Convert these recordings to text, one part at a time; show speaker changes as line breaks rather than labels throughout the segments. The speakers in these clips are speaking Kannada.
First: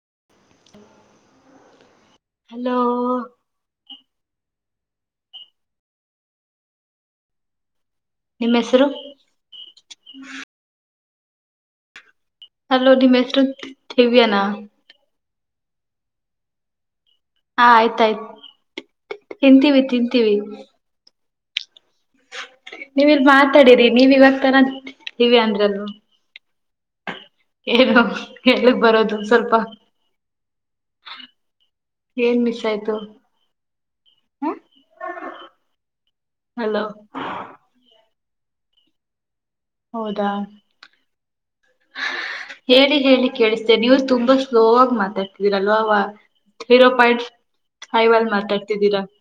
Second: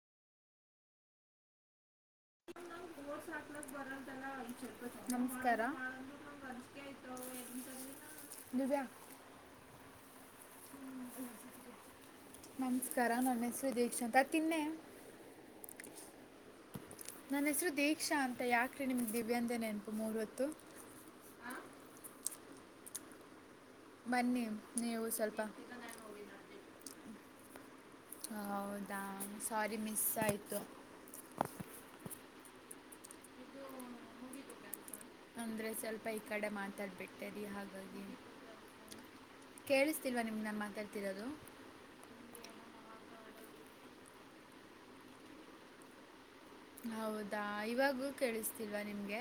ಹ [inaudible]
ನ ಗೋಳ ಸಾಾರ್ಥಲಕ್ ವರ್ಂ ತಲ ಅಂಚ [unintelligible] ನಮಸ್ಕಾರ
ನಿಮ್ಮ
ದಿವ್ಯಾ
ಹೆಸರು ಹಲೋ
ನಮಸ್ಕಾರ
ನಿಮ್ಮ್ ಹೆಸರು
ನನ್ನೆ ಶ್ರೀ ದೀಕ್ಷಂತ
ದಿವ್ಯನಾ ಹ
ತಿನ್ನೆ ನನ್ನ ಹೆಸರು ದೀಕ್ಷಾ
ಆಯ್ತಾಯ್ತು
ಅಂತ ಯಾಕ್ರೀ ನಿಮಗ್ ದಿವ್ಯಾಂದೇನೇ
ತಿಂತೀವಿ
ಅನ್ಪು
ತಿಂತೀವಿ
ಮೂರ್ವತ್ತು
ನೀವು ಇಲ್ ಮಾತಾಡಿರಿ ನೀವ ಇವಾಗ
ಬನ್ನಿ
ತರ
ನೀವು
ಇವ
ಸ್ವಲ್ಪ
ಅಂದ್ರಲ್ ಹೇಳಗ್
ಹೌದಾ
ಬರೋದು ಸ್ವಲ್ಪ
ಸಾರಿ ಮಿಸ್ ಆಯ್ತು
ಏನ್ ಮಿಸ್ ಆಯ್ತು ಹ
ಅಂದ್ರೆ ಸ್ವಲ್ಪ ಈ ಕಡೆ ಮಾತಾಡ್ಬಿಟ್ಟೇರಿ ಹಾಗಾಗಿ ಕೇಳಿಸ್ತಿಲ್ವಾ
ಹೌದಾ
ನಿಮ್ಗೆ ನಾನು ಮಾತಾಡ್ತಿರೋದು
ಹೇಳಿ ಹೇಳಿ ಕೇಳಿಸ್ತೇ ನೀವು ತುಂಬಾ ಸ್ಲೋ ಆ ಮಾತಾಡ್ತಿದೀರಲ್ವವಾ
ಹೌದಾ ಇವಾಗೂ ಕೇಳಿಸ್ತಿಲ್ವಾ
ಮಾತಾಡ್ತಿದ್ದೀರಾ
ನಿಮ್ಗೆ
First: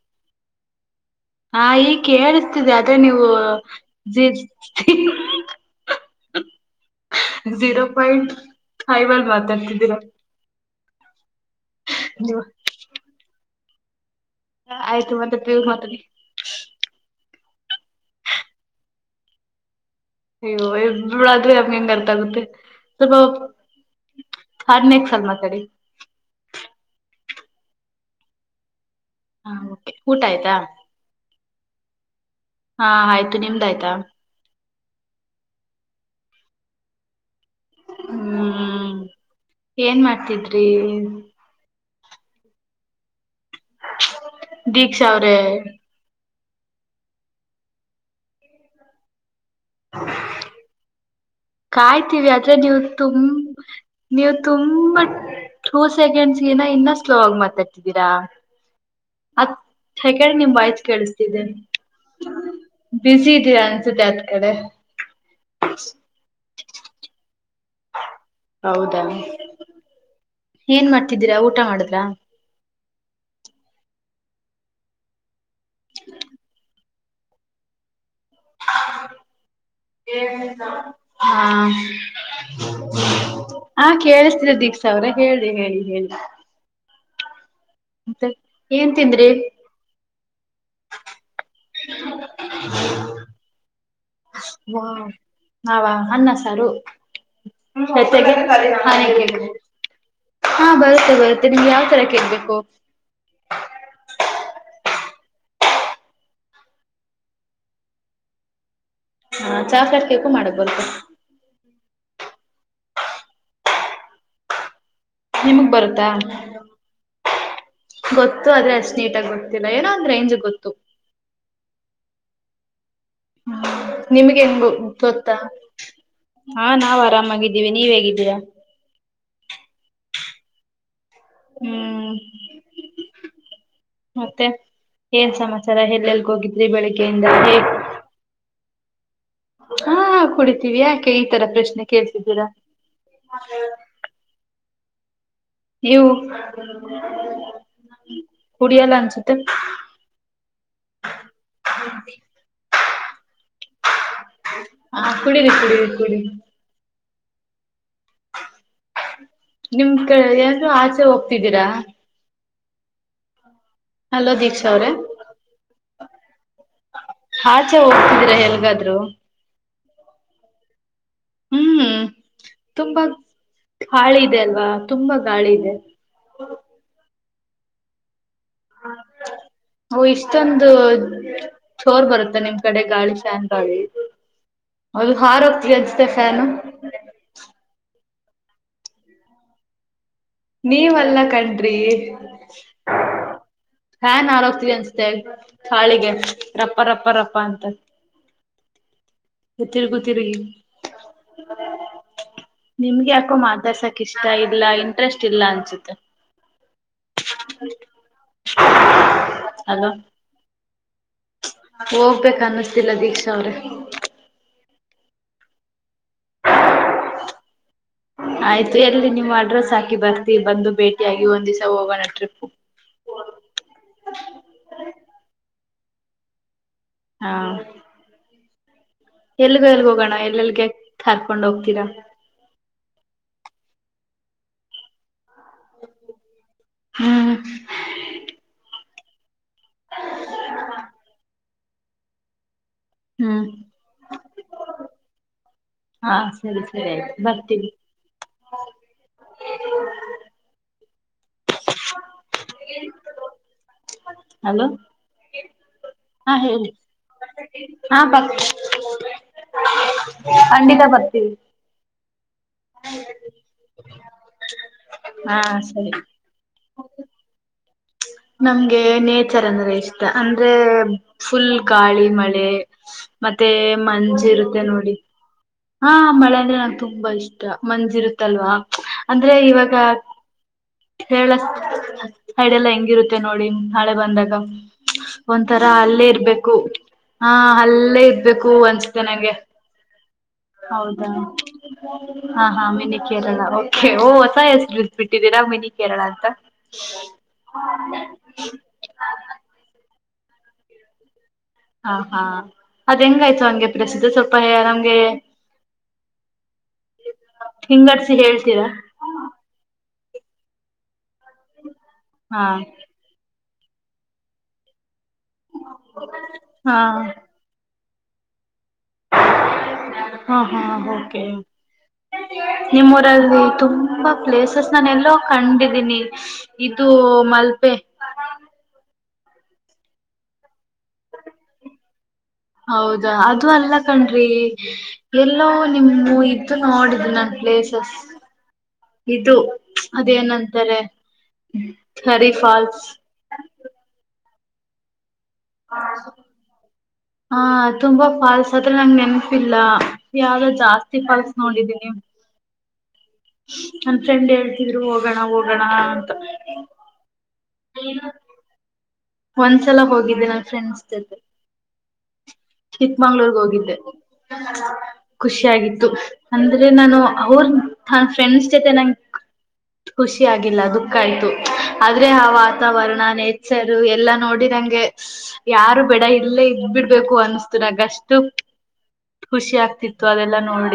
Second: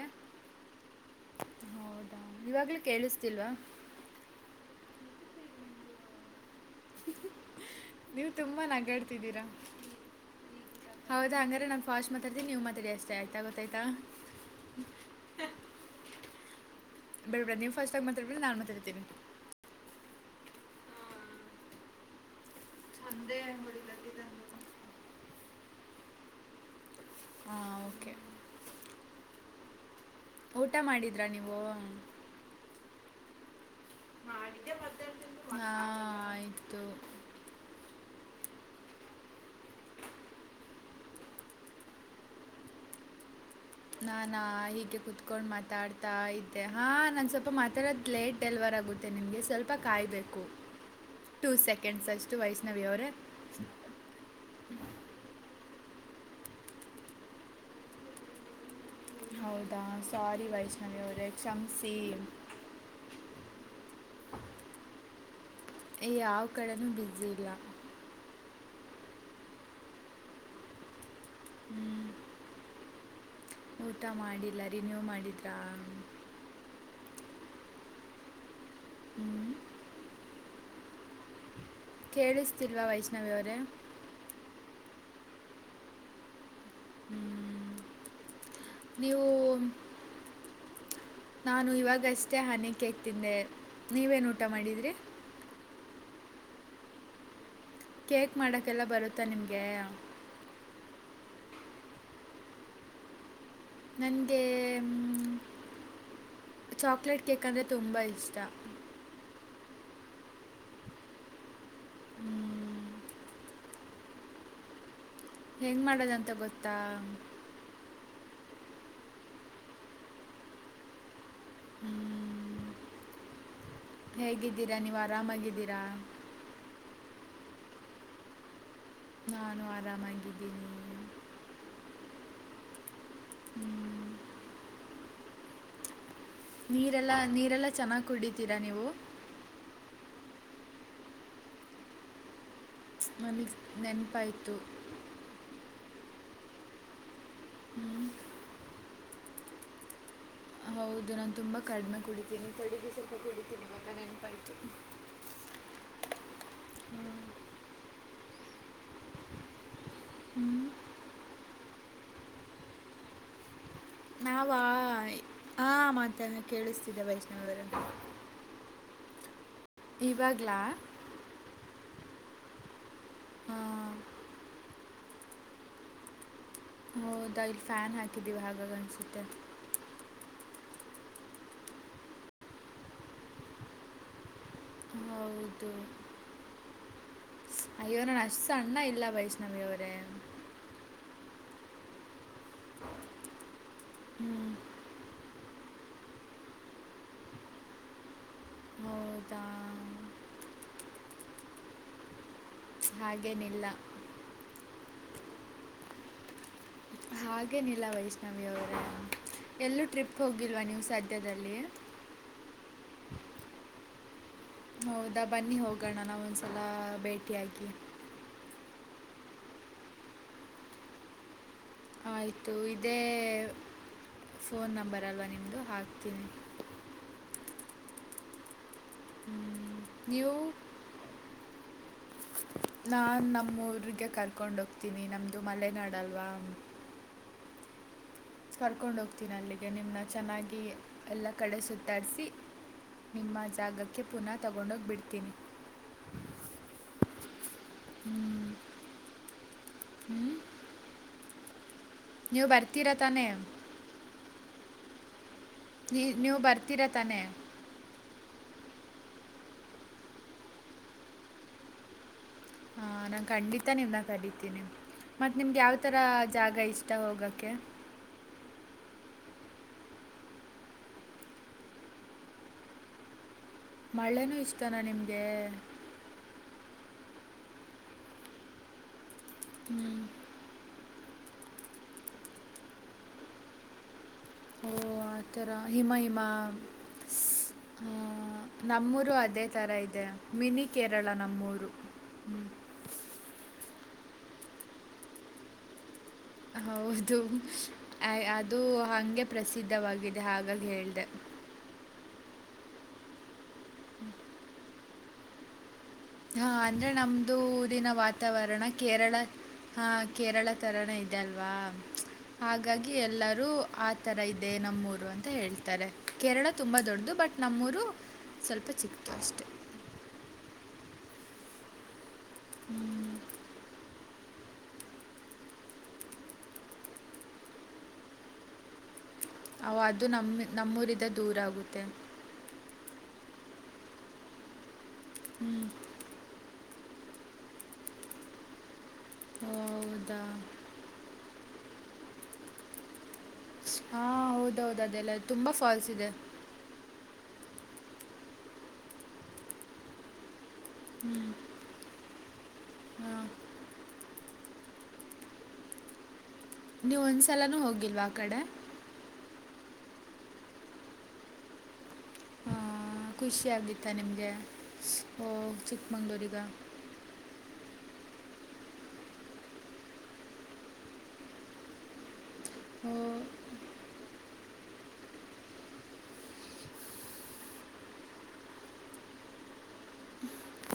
ಹಾ ಈಕ ಹೇಳ್ತಿದೆ ಅದ ನೀವು
ಕೇಳಿಸ್ತಿಲ್ವಾ
ಜೀರೋ
ನೀವು
ಪಾಯಿಂಟ್
ತುಂಬ
ಫೈವ್ ಅಲ್ಲಿ
ನಗಾಡ್ತಿದ್ದೀರಾ
ಮಾತಾಡ್ತಿದ್ದೀರಾ
ಹೌದಾ ಹಂಗ್ರೆ ನಾನ್ ಫಾಸ್ಟ್ ಮಾತಾಡ್ತೀ
ನೀವು
ನೀವ್ ಮಾತಾಡಿ ಅಷ್ಟೇ ಆಯ್ತಾ ಗೊತ್ತಾಯ್ತಾ
ಆಯ್ತು ಮತ್ತೆ ಪ ಮಾತಿ
ಬಿಬಿಡ ನೀವು್ ಫಸ್ಟ್ ಆಗಿ ಮಾತ್ತಾಬಿಲ್ಲ ನಾನು ಮಾತಾ ಇಡ್ತೀನಿ
ಅಯ್ಯೋ ಇಬಳಾದ್ರೆ ನಮ್ಗೆ ಹೆಂಗ್ ಅರ್ಥ ಆಗುತ್ತೆ ಸ್ವಲ್ಪ ಹರ್ನಕ್ ಸಲ್ ಮಾತಾಡಿ
ಹಾ ಕೆ
ಹಾ ಕೆ ಊಟ ಆಯ್ತಾ
ನೀವು
ಹಾ ಆಯ್ತು ನಿಮ್ದ ಆಯ್ತಾ
ಹಾ ಆಯ್ತು
ಹ್ಮ್ ಏನ್ ಮಾಡ್ತಿದ್ರಿ
ನಾನಾ ಹೀಗೆ
ದೀಕ್ಷಾ ಅವ್ರೇ
ಕುೂತ್ಕೊಂಡು ಮಾತಾಡ್ತಾ ಇದ ಮ ಹಾಂ ನಾನು ಸ್ವಲ್ಪ ಮಾತಾಡೋದು ಲೇಟ್ ಡೆಲವರ್ ಆಗುತ್ತೆ ನಿಮಗೆ ಸ್ವಲ್ಪ ಕಾಯಬೇಕು ಟೂ ಸೆಕೆಂಡ್ಸ್
ಕಾಯ್ತೀವಿ
ಅಷ್ಟು
ಆದದ್ರೆ ನೀವು
ವೈಷ್ಣವಿ ಅವರೇ
ತುಂಬ ನೀವು ತುಂಬಾ ಟೂ ಸೆಕೆಂಡ್ಸ್ಗಿನ ಇನ್ನ ಸ್ಲೋ ಆಗಿ ಮಾತಾಡ್ತಿದ್ದೀರಾ ಹತ್
ಹೌದಾ
ಸೆಕೆಂಡ್
ಸಾರಿ
ನಿಮ್
ವೈಷ್ಣವಿವರ ಕ್ಷಮಸೀ
ಬಸಿ ಇದೀರಾ ಅನ್ಸುತ್ತೆ ಅತ್ ಕಡೆ
ಯಾವ್ ಕಡೆನುೂ ಬುಸಿ ಇಲ್ಲ
ಹೌದ ಏನ್ ಮಾಡ್ತಿದ್ದೀರಾ ಊಟ ಮಾಡುದ್ರ
ಹ್ಮ್. ಊಟ ಮಾಡಿಲ್ಲ ರಿನ್ಯೂ ಮಾಡಿದ್ರಾ
ಹ [inaudible]
ಹ್ಞೂ
ಹಾ
ಕೇಳಿಸ್ತಿಲ್ವಾ ವೈಷ್ಣವಿ ಅವರೇ
ಹಾ ಕೇಳಿಸ್ತೀರ ದೀಕ್ಷಾ ಅವ್ರೆ ಹೇಳಿ ಹೇಳಿ ಹೇಳಿ
ಹ್ಮ್ [inaudible]
ಮತೇ ಏನ್ ತಿಂದ್ರಿ
ನಾನು ಇವಾಗಷ್ಟೇ ಹಾನಿಕಕ್ ತಿಂದೆ ನೀವೇನು ಊಟ ಮಾಡಿದಿರಿ
ನಾಹವಾ ಅನ್ನ ಸಾರು ಹ
ಕೇಕ್ ಮಾಡೋಕ್ಕೆಲ್ಲ ಬರುತ್ತಾ ನಿಮಗೆ
ಹಾ ಬಸ್ ತ್ತೆ ನಿಮ್ಗೆ ಯಾವ್ ತರ ಕೇಳ್ಬೇಕು
ನನ್ಗೆ ಚಾಕ್ಲೇಟ್ ಕೇಕ್ ಅಂದ್ರೆ ತುಂಬಾ ಇಷ್ಟ
ಹಾ ಚಾಕ್ಲೇಟ್ ಕೇಕು ಮಾಡಕ್ ಬರ್ತು
ಹ್ಮ್
ನಿಮಗ್
ಹೆಂಗೆ
ಬರುತ್ತಾ
ಮಾಡೋದಂತ ಗೊತ್ತಾ
ಗೊತ್ತ ಗತ್ತು ಆದ್ರೆ ಅಷ್ಟು ನೀಟಾಗಿ ಗೊತ್ತಿಲ್ಲ ಏನೋ ಒಂದ್ ರೇಂಜ್ ಗೊತ್ತು
ಹ್ಮ್
ಹ ನಿಮ್ಗೆ ನ್
ನೀವು
ಗೊತ್ತಾ
ಆರಾಮಾಗಿದ್ದೀರಾ
ಹಾ ನಾವವು ಆರಾಮಾಗಿ ವಿ ನೀವ್ ಹೇಗಿದ್ದೀರಾ
ನಾನು ಆರಾಮಾಗಿದ್ದೀನಿ
ಹ್ಮ್
ಮ್,
ಮತ್ತೆ ಏನ್ ಸಮಾಚಾರ ಎಲ್ಲೆಲ್ಲ
ನೀರೆಲ್ಲಾ ನೀರೆಲ್ಲಾ ಚೆನ್ನಾಗ್ ಕುಡಿತೀರಾ ನೀವು
ಹಾ ಕುಡಿತೀವಿ ಯಾಕೆ ಈ ತರ ಪ್ರಶ್ನೆ ಕೇಳ್ಸಿದ್ದೀರಾ
ನಮಗ್ ನೆನಪಾಯತು
ಇವು ಕುಡಿಯಲ್ಲ ಅನ್ಸುತ್ತೆ
ಹೌದು ನಾನ್ ತುಂಬಾ ಕಡಿಮೆ ಕುಡಿತೀನಿ ತಡಿದು ಸ್ವಲ್ಪ ಕುಡಿತೀನಿ ಇವಾಗ ನೆನಪಾಯಿತು
ಹಾ ಕುಡರಿ ಕುಡರಿ ಕುಡಿರಿ ನಿಮ್ ಕ ಯಏಾದೂ ಆಚೆ ಹೋಗ್ತಿದ್ದೀರಾ ಹಲೋ
ನಾವ
ದೀಕ್ಷಾ
ಹ ಮಾತಾಡ ಕೇಳಿಸ್ತಿದ್ದೆ ವೈಷ್ಣವರೇ
ಆಾಚೆ ಹೋಗ್ತಿದೀರಾ ಎಲ್ಗಾದ್ರು
ಇವಾಗಲ
ಹ್ಮ್ ತುಂಬಾ ಹಾಳಿ ಇದೆ ಅಲ್ವಾ ತುಂಬಾ ಗಾಳಿ ಇದೆ
ಹೌದಾ ಇಲ್ ಫ್ಯಾನ್ ಹಾಕಿದ್ದೀವಿ ಹಾಗ ಅನ್ಸುತ್ತೆ
ಅಷ್ಟೊಂದು ಚೋರ್ ಬರುತ್ತೆ ನಿಮ್ ಕಡೆ ಗಾಳಿ ಶ್ಯಾನ್ ಗಾಳಿ ಅ ಹಾರ ಹೋಗ್ತ
ಹೌದು
ಅಸತೆ ನ
ಅಯ್ಯೋ ನಾನು ಸಣ್ಣ ಇಲ್ಲ ಬೈಷ್ಣವಿಯ ಅವರೇ
ನೀವಲ್ಲಾ ಕಣ್ರಿ ಹಾ ನಾ
ಹ್ಞೂ
ಆರೋಗ್ತೀವಿ ಅನ್ಸುತ್ತೆ ಹಾಳಿಗೆ ರಪ್ಪ ರಪ್ಪ ರಪ್ಪ ಅಂತ
ಹೌದಾ
ಎತ್ತರಿ ಗೊತ್ತರಿಗ ನಿಮ್ಗೆ ಯಾಕೋ
ಹಾಗೇನಿಲ್ಲ
ಮಾತಡ್ಸಕ್ ಇಷ್ಟ ಇಲ್ಲ ಇಂಟ್ರೆಸ್ಟ್ ಇಲ್ಲ ಅನ್ಸುತ್ತೆ
ಹಾಗೇನಿಲ್ಲ ವೈಷ್ಣವಿಯವರ ಎಲ್ಲೂ
ಅಲ್ವಾ
ಟ್ರಿಪ್ ಹೋಗಿಲ್ವಾ ನೀವು್ ಸಜ
ಹೋಗ್ಬೇಕ ಅನ್ನಸ್ತಿಲ್ಲ ದೀಕ್ಷಾ ಅವ್ರೆ
ಹೌದಾ ಬನ್ನಿ ಹೋಗೋಣ ನಾ ಒಂದ್ಸಲ ಭೇಟಿಯಾಗಿ
ಆಯ್ತು ಎಲ್ಲಿ ನಿಮ್ಮ್ ಅಡ್ರೆಸ್ ಹಾಕಿ ಬರ್ತಿ ಬಂದು ಭೇಟಿಯಗಿ ಒಂದ್ವ್
ಆಯಿತು ಇದೇ ಫೋನ್ ನಂಬರ್ ಅಲ್ವಾ ನಿಮ್ಮದು ಹಾಕ ಇನೇ
ಹಾ ಎಲ್ಗ ಎಲ್ಗ ಹೋಗೋಣ
ನೀವು
ಎಲ್ಲೆಲ್ಗೆ ಹರ್ಕೊಂಡ್ ಹೋಗ್ತೀರಾ
ನಾನ್ ನಮ್ಮ ಗೆ ಕರ್ಕೊಂಡ ಹೋಗ್ತೀನಿ ನಮ ಇು ಮಲೆನಾಡಲ್ವಾ
ಹ್ಮ್
ಕರ್ಕೊಂಡ ಹೋಗ್ತೀನಿ ಅಲ್ಲಿಗೆ ನಿಮ್ಮನ್ನ ಚೆನ್ನಾಗಿ ಎಲ್ಲ ಕಡೆ ಸುತ್ತಾಡಿಸಿ ನಿಮ್ಮ
ಹ್ಮ್
ಜಾಗಕ್ಕೆ ಪುನಃ ತಗೊಂಡೋಗಿಬ ಬಿಡ್ತೀನಿ
ಹಾ ಸರಿ ಸರಿ ಆಯ್ತು ಬರ್ತೀವಿ
ಹ್ಮ್ ನೀವು ಬರ್ತೀರಾ ತಾನೇ
ಹಲೋ ಹ
ನೀವು
ಹೇಳಿ
ಬರ್ತೀರಾ ತಾನೇ
ಹ ಪಂಡಿತಾ ಬರ್ತೀವಿ
ಹ ನಾನ್ ಖಂಡಿತ ನಿವ್ನ ಕರಿತೀನಿ ಮತ್ತ್
ಹಾ
ನಿಮ್ಗೆ ಯಾವ್ ತರ
ಸರಿ
ಜಾಗ ಇಷ್ ನಾ ಹೋಗಕ್ಕೆ
ನಮ್ಗೆ ನೇಚರ್ ಅಂದ್ರೆ ಇಷ್ಟ ಅಂದ್ರೆ ಫುಲ್ ಗಾಳಿ ಮಳೆ ಮತ್ತೆ ಮಂಜು
ಮಳೆನೂ
ಇರುತ್ತೆ
ಇಷ್ಟನಾ
ನೋಡಿ
ನಿಮಗೆ
ಹಾ ಮಳೆ ಅಂದ್ರೆ ತುಂಬಾ ಇಷ್ಟ ಮಂಜಿ ಇರುತ್ತಲ್ವಾ ಅಂದ್ರೆ ಇವಾಗ
ಹ್ಞೂ
ಹೇಳೇಅಡೆಲ್ಲಾ ಹೆಂಗಿರುತ್ತೆ ನೋಡಿ ನಾಳೆ ಬಂದಾಗ
ಓ ಆ ಥರ
ಒಂಥರ
ಹಿಮ
ಅಲ್ಲೇ
ಹಿಮ
ಇರ್ಬೇಕು ಹಾ
ಆ,
ಅಲ್ಲೇ ಇದಬೇಕು ಅನ್ಸತೆೆ
ನಮ್ಮೂರು
ನಂಗೆ
ಅದೇ ಥರ ಇದೆ ಮಿನಿ ಕೇರಳ
ಹೌದಾ
ನಮ್ಮೂರು ಹ್ಮ್.
ಹಾ ಹಾ ಮೇಲೆ ಕೇರಳ ಹ ಹೊಸ ಹೆಸರು ಇಟ್ಟು ಬಿಟ್ಟಿದ್ದೀರಾ ಮನಿ ಕೇರಳ
ಹೌದು ಅದು ಹಂಗೆ ಪ್ರಸಿದ್ಧವಾಗಿದೆ ಆಗ ಹೇಳ್ದೆ
ಹ ಹಾ ಅದ್ ಹೆಂಗಾಯ್ತು ಹಂಗೆ ಪ್ರಸಿದ್ಧ ಸ್ವಲ್ಪ ನಮ್ಗೆ
ಹಾ ಅಂದ್ರೆ ನಮ್ದೂ ದಿನ
ಹಿಂಗಟ್ಸಿ
ವಾತಾವರಣ
ಹೇಳ್ತೀರಾ
ಕೇರಳ ಹಾ ಕೇರಳ ತರನ ಇದೆ ಅಲ್ವಾ
ಹಾ
ಹಾಗಾಗಿ ಎಲ್ಲರೂ ಆ ತರ ಇದೆ ನಮ್ಮೂರು ಅಂತ ಹೇಳ್ತಾರೆ ಕೇರಳ
ಹಾ
ತುಂಬಾ ದೊಡ್ಡದು ಬಟ್ ನಮ್ಮೂರು ಸ್ವಲ್ಪ ಚಿಕ್ಕದು ಅಷ್ಟೆ
ಹಾ ಹಾ ಓಕೆ ನಿಮ್ಮೂರಲ್ಲಿ ತುಂಬಾ ಪ್ಲೇಸಸ್ ನಾನೆಲ್ಲೋ ಕಂಡಿದೀನಿ ಇದು ಮಲ್ಬೆ
ಅದು ನಮ್ಮ ನಮ್ಮೂರಿಂದ ದೂರಾಗುತ್ತೆ
ಹೌದಾ ಅದು ಅಲ್ಲ ಕಣ್ರಿ ಎಲ್ಲೋ
ಹ್ಞೂ
ನಿಮ್ಮ ಇದ್ದು ನೋಡ ನನ್ ಪ್ಲೇಸಸ್ಇದು
ಹೌದಾ
ಅದೇನಂತಾರೆ ಹರಿಫಾಲ್ಸ್
ಹಾ ಹೌದೌದು ಅದೆಲ್ಲ ತುಂಬಾ ಫಾಲ್ಸ್ ಇದೆ
ಹಾ ತುಂಬಾ ಫಾಲ್ಸ್ತ್ರ ಹತ್ರ ನನಗೆ ನೆನಪಿಲ್ಲ ಯಾವ್ದಾದ ಜಾಸ್ತಿ
ಹ್ಮ್.
ಫಾಲ್ಸನೋಡಿದೀನಿ
ಹಾಂ
ಫ್ರೆಂಡ್ ಹೇಳ್ತಿದ್ರು ಹೋಗೋಣ ಹೋಗೋಣ ಅಂತ
ನೀವು ಒಂದ್ಸಲನೂ ಹೋಗಿಲ್ವಾ ಆ ಕಡೆ
ಒಂದ್ಸಲ ಹೋಗಿದ್ದೆ ನನ್ ಫ್ರೆಂಡ್ಸ್ ಜೊತೆ
ಆ, ಖುಷಿ
ಚಿಕ್ಕಮಂಗಳೂರುಹೋಗಿದ್ದೆ
ಆಗಿತ್ತಾ ನಿಮಗೆ ಓ
ಖುಷಿ ಆಗಿತ್ತು
ಚಿಕ್ಕಮಂಗ್ಳೂರಿಗ
ಅಂದ್ರೆ ನಾನು ಅವ್ರ ಹಫ್ರೆಂಡ್ಸ್ ಜೊತೆ ನಂಗೆ ಖುಷಿ ಆಗಿಲ್ಲ ದುಃಖ ಆಯ್ತು ಆದ್ರೆ ಆ
ಓ
ನವರಣ ನೇಚರ್ ಎಲ್ಲಾ ನೋಡಿ ನಂಗೆ ಯಾರು ಬೇಡ ಇಲ್ಲೇ ಇದ್ ಬಿಡ್ಬೇಕು ಅನ್ನಿಸ್ತಿದೆ ನಗಷ್ಟು ಖುಷಿಯ.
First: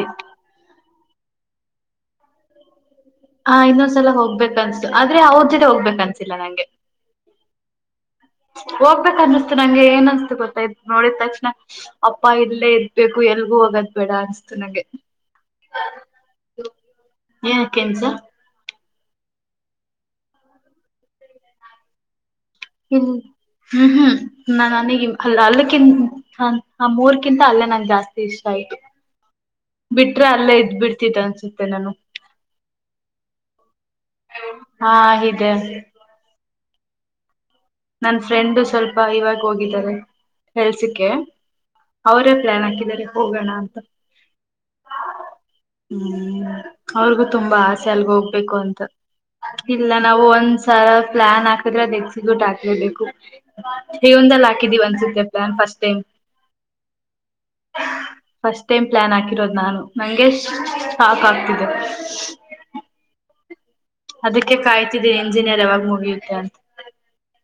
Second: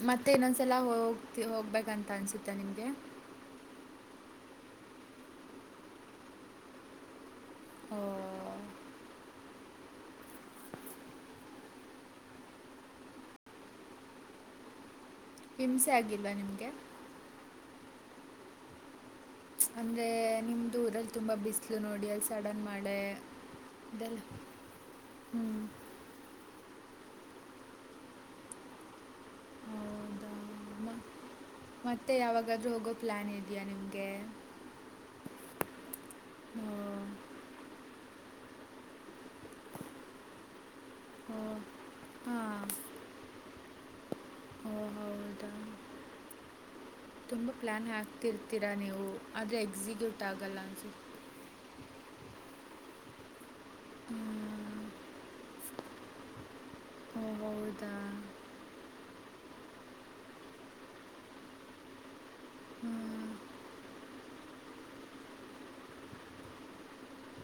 ಮತ್ತೆ ಇನ್ನೊಂದ್ಸಲ ಹೋಗ್ ಹೋಗ್ಬೇಕಂತ ಅನ್ಸತ್ತ ನಿಮ್ಗೆ
ಹ ಇನ್ನೊಂದ್ಸಲ ಹೋಗ್ಬೇಕ ಅನ್ತು ಆದ್ರೆ ಅವ್ರ ಜೊತೆ ಹೋಗ್ಬೇಕ ಅನ್ಸಿಲ್ಲ ನಂಗೆ
ಓ
ಹೋಗ್ಬೇಕನ್ನ ಮ ನಂಗೆ ಏನ್ ಅನ್ಸ್ತು ಗೊತ್ತ ನೋಡಿದ್ ತಕ್ಷಣ ಅಪ್ಪ ಇಲ್ಲೇ ಇರಬೇಕುಎಲ್ಗೂ ಹೋಗೋದ ಬೇಡ ಅನ್ ನಗೆ
ಹಿಂಸೆ ಆಗಿಲ್ವಾ ನಿಮ್ಗೆ
ಕೆಂಶ
ಅಂದ್ರೆ ನಿಮ್ದು ಊರಲ್ಲಿ ತುಂಬಾ ಬಿಸ್ಲು ನೋಡಿ ಅಲ್
ಹ ಹ್ಮ್ ಹ್ಮ್ ನನಗೆ ಅಲ್ಲ
ಹ್ಞೂ
ಅಲ್ಲಕ್ಕಿನ್ ಆ ಮೂರ್ಕಿಂತ ಅಲ್ಲೇ ನಂಗೆ ಜಾಸ್ತಿ ಇಷ್ಟ ಆಯ್ತು ಬಿಟ್ರೆ
ಹೌದಾ
ಅಲ್ಲೇ ಇದ್
ಮ-
ಬಿಡ್ತತ್ತು ಅನ್ಸ
ಮತ್ತೆ ಯಾವಾಗಾದ್ರೂ ಹೋಗೋ ಪ್ಲಾನ್ ಇದ್ಯಾ ನಿಮ್ಗೆ
ಹಾ ಇದೆ
ಹ್ಮ
ನನ್ ಫ್ರೆಂಡ್ ಸ್ವಲ್ಪ ಇವಾಗ ಹೋಗಿದ್ದಾರೆ ಕೆಲ್ಸಕ್ಕೆ
ಓ
ಅವರೇ
ಹಾಂ
ಪ್ಲಾನ್ ಹಾಕಿದ್ದಾರೆ ಹೋಗೋಣ ಅಂತ
ಓ
ಹಾ.
ಹೌದಾ
ಹೌದು
ತುಂಬ
ತುಂಬಾ
ಪ್ಲ್ಯಾನ್
ಆಸೆ ಅಲ್ಗ ಹೋಗ್ಬೇಕು
ಹಾಕ್ತಿರ್ತೀರ
ಅಂತ
ನೀವು ಆದರೆ
ಇಲ್ಲ ನಾವು
ಎಕ್ಸಿಕ್ಯೂಟ್ ಆಗಲ್ಲ
ಒಂದ್ಸ
ಅನ್ಸುತ್ತೆ
[unintelligible] ಹದ ಎಕ್ಸಿಬಟ್ಟು ಹಾಕೇಬೇಕು ಹೇಗ ಜೀವನದಲ್ಲಿ
ಹ್ಮ್.
ಹಾಕಿದ್ದೀವಲ್ಲ ಪ್ಲಾನ್ ಫಸ್ಟ್ [unintelligible]
ಹಾ ಹೌದಾ
ಇರೋದು್ ನಾನು ನಂಗೆ ಸಾಕ್ ಆಗ್ತಿದೆೆ
ಹ್ಮ್
ಅದಕ್ಕೆ ಕಾಯ್ತಿದ್ದೀನಿ ಎಂಜಿನಿಯರ್ ಯಾವಾಗ ಮುಗಿಯುತ್ತೆ ಅಂತ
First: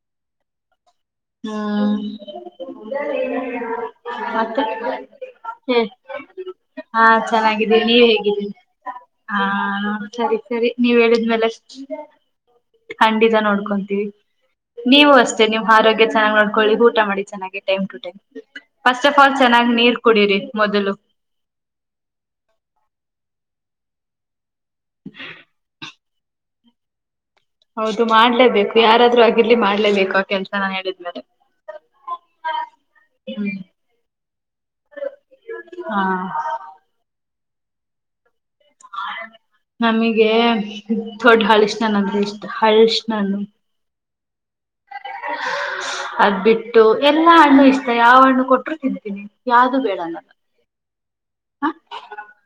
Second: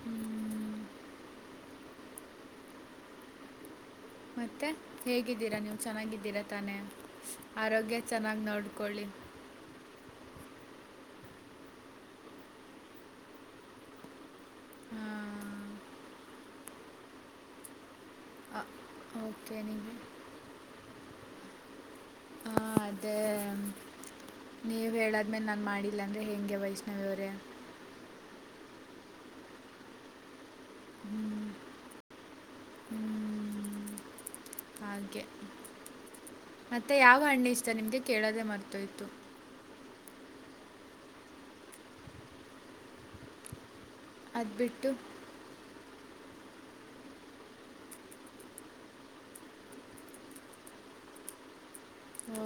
ಹ್ಮ್.
ಹ
ಮತ್ತೆ ಹೇಗಿದ್ದೀರಾ ನೀವು ಚೆನ್ನಾಗಿದ್ದೀರಾ ತಾನೆ
ಹಾ ಚೆನ್ನಾಗಿದ್ದೀವಿ
ಆರೋಗ್ಯ
ನೀವ್
ಚೆನ್ನಾಗಿ
ಹೇಗಿದ್ದೀರಿ
ನೋಡ್ಕೊಳ್ಳಿ
ಹಾ ಸರಿ ಸರಿ ನೀವ್ ಹೇಳಿದ್ಮೇಲೆ ಖಂಡಿತ ನೋಡ್ಕೊಂತೀವಿ ನೀವು ಅಷ್ಟೇ ನಿಮ್ಮ್
ಹಾಂ
ಆರೋಗ್ಯ ಚೆನ್ನಾಗಿ ನೋಡ್ಕೊಳ್ಳಿ ಊಟ ಮಾಡಿ ಚನ್ನಾಗಿ time to time first of all
okay
ಚೆನ್ನಾಗ್
ನೀವು
ನೀರ್ ಕುಡೀರಿ ಮೊದಲು
ಹಾ ಅದೇ ನೀವ್ ಹೇಳಾದ್ಮೇಲೆ ನನ್ ಮಾಡಿದ ಇಲ್ಲಾಂದರೆ ಹೆಂಗೆ ವೈಷ್ಣವಿಯವರೇ
ಹೌದು ಮಾಡ್ಲೇಬೇಕು ಯಾರಾದ್ೂ ಆಗಿರ್ಲಿ ಮಾಡ್ಲೇಬೇಕು ಆ ಕೆಲ್ಸನ ಹೇಳಿದ್ಮೇಲೆ
ಹ್ಞೂ
ಹ್ಮ
ಹ್ಞೂ ಹಾಗೆ ಮತ್ತೆ ಯಾವ ಹಣ್ಣಿ ಇಷ್ಟ ನಿಮ್ಗೆ ಕೇಳೋದೆೇ ಮರ್ತೋಯ್ತತ್ತು
ನಮಗೆ ದೊಡ್ ಹಲಸಿನ ಹಣ್ಣು ಅಂದ್ರೆ ಇಷ್ಟ ಹಳ್ಿಸ ನ್ಣು
ಅದ್ ಬಿಟ್ಟು
ಅದ್ಬ ಬಿಟ್ಟು ಎಲ್ಲಾ ಹಣ್ಣು ಇಷ್ಟ ಯಾವ ಹಣ್ಣು ಕೊಟ್ಟರು ತಿಂತೀನಿ ಯಾವ್ದು ಬೇಡ ಅನ್ನಲ್ಲ ಹ
ಓ,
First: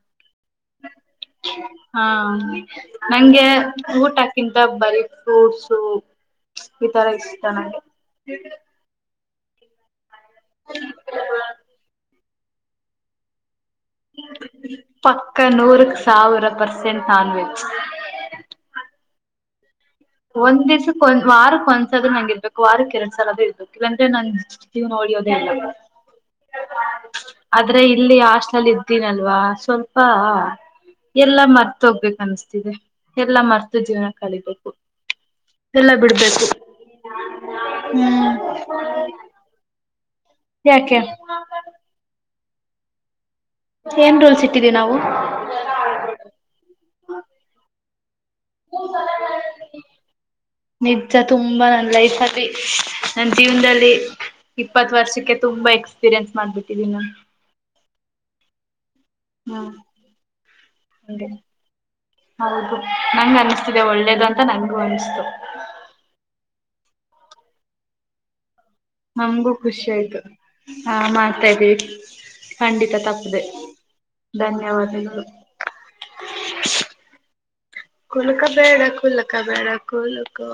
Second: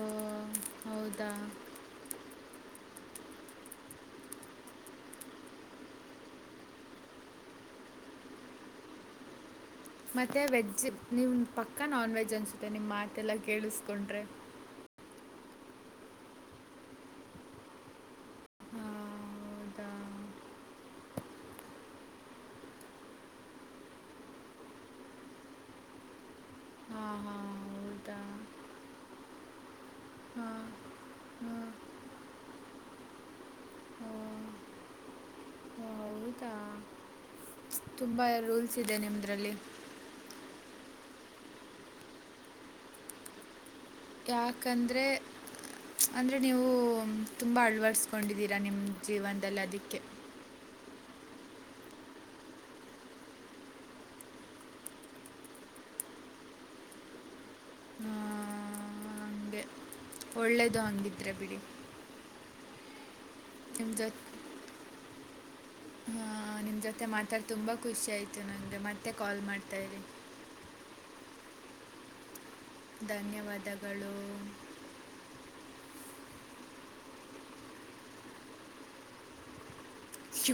ಹೌದಾ
ಹಾ ಹ ನಂಗೆ ಊಟಕ್ಕಿಂತ ಬರೀ ಫ್ರೂಟ್ಸು ಈ ತರ ಇಷ್ಟ ನಂಗೆ
ಮತ್ತು ವೆಜ್ ನಿಮ್ಮ ಪಕ್ಕ ನಾನ್ ವೆಜ್ ಅನಿಸುತ್ತೆ ನಿಮ್ಮ ಮಾತೆಲ್ಲ ಕೇಳಿಸ್ಕೊಂಡ್ರೆ
ಪಕ್ಕಾ ನೂರಕ್ ಸಾವಿರ ಪರ್ಸೆಂಟ್ ನಾನ್ವೆಜ್
ಆ, ಹೌದಾ
ಒಂದ್ ದಿವಸಕ್ಕೆ ಒಂದ್ ವಾರಕ್ ಒಂದ್ಸ್ರ ನಂ್ ಇರ್ಬೇಕು ವಾರಕ್ ಎರಡ್ ಸಾಲ ಆದ್ರ ಇರ್ಬೇಕು ಇಲ್ಲಾಂದ್ರೆ ನನ್ ಜೀವ ನೋ
ಹಾಂ
[unintelligible]
ಹಾಂ
ಆದ್ರೆ ಇಲ್ಲಿ
ಹೌದಾ
ಹಾಸ್ಟ್ಲಲ್ಲಿ ಇದ್ದೀನಲ್ವಾ ಸ್ವಲ್ಪ
ಹಾಂ
ಎಲ್ಲಾ ಮರ್ತ ಹೋಗ್ಬೇಕ ಅನ್ಸ್ತಿದೆ ಎಲ್ಲಾ ಮರ್ತು ಜೀವನ
ಹಾಂ
ಕಲಿಬೇಕು ಎಲ್ಲ ಬಿಡ್ಬೇಕು
ಹೌದಾ ತುಂಬ ರೂಲ್ಸ್ ಇದೆ ನಿಮ್ಮದ್ರಲ್ಲಿ
ಯಾಕೆ ಏನು ರೂಲ್ಸ್ ಇಟ್ಟಿದ್ದೀವಿ ನಾವು
ಯಾಕಂದರೆ ಅಂದರೆ ನೀವು ತುಂಬ ಅಳ್ವಡಿಸ್ಕೊಂಡಿದ್ದೀರಾ ನಿಮ್ಮ ಜೀವನದಲ್ಲಿ ಅದಕ್ಕೆ
ನಿಜ ತುಂಬಾ ನನ್ ಲೈಫ್ ಅತಿ ನನ್ ಜೀವನದಲ್ಲಿ ಇಪ್ಪತ್ತು ವರ್ಷಕ್ಕೆ ತುಂಬಾ ಇ ಎಕ್ಸ್ಪೀರಿಯನ್ಸ್ ಮಾಡ್ಬಿಟ್ಟಿದೀ ನಾನು
ಹ್ಮ
ಹ್ಮ್
ಒಳ್ಳೇದು
ಹಂಗೆ
ಹಂಗಿದ್ರೆ ಬಿಡಿ
ಹೌದು ನಂಗ ಅನಿಸ್ತಿದೆ ಒಳ್ಳೇದು ಅಂತ ನನ್ಗೂ ಅನ್ಿಸ್ತು
ಹಾ ನಿಮ್ ಜೊತೆ ಮಾತಾಡ್ ತುಂಬಾ ಖುಷಿ ಆಯ್ತು ನನ್ಗೆ
ನಮಗೂ ಖುಷಿ ಆಯ್ತು ಹ ಮಾತಾಡಿ ಖಂಡಿತ ತಪ್ಪದೆ
ಧನ್ಯವಾದಗಳು
ಧನ್ಯವಾದಗಳು ಕುಲಕ ಬೇಡ ಕುಲಕ ಬೇಡ ಕುಲುಕು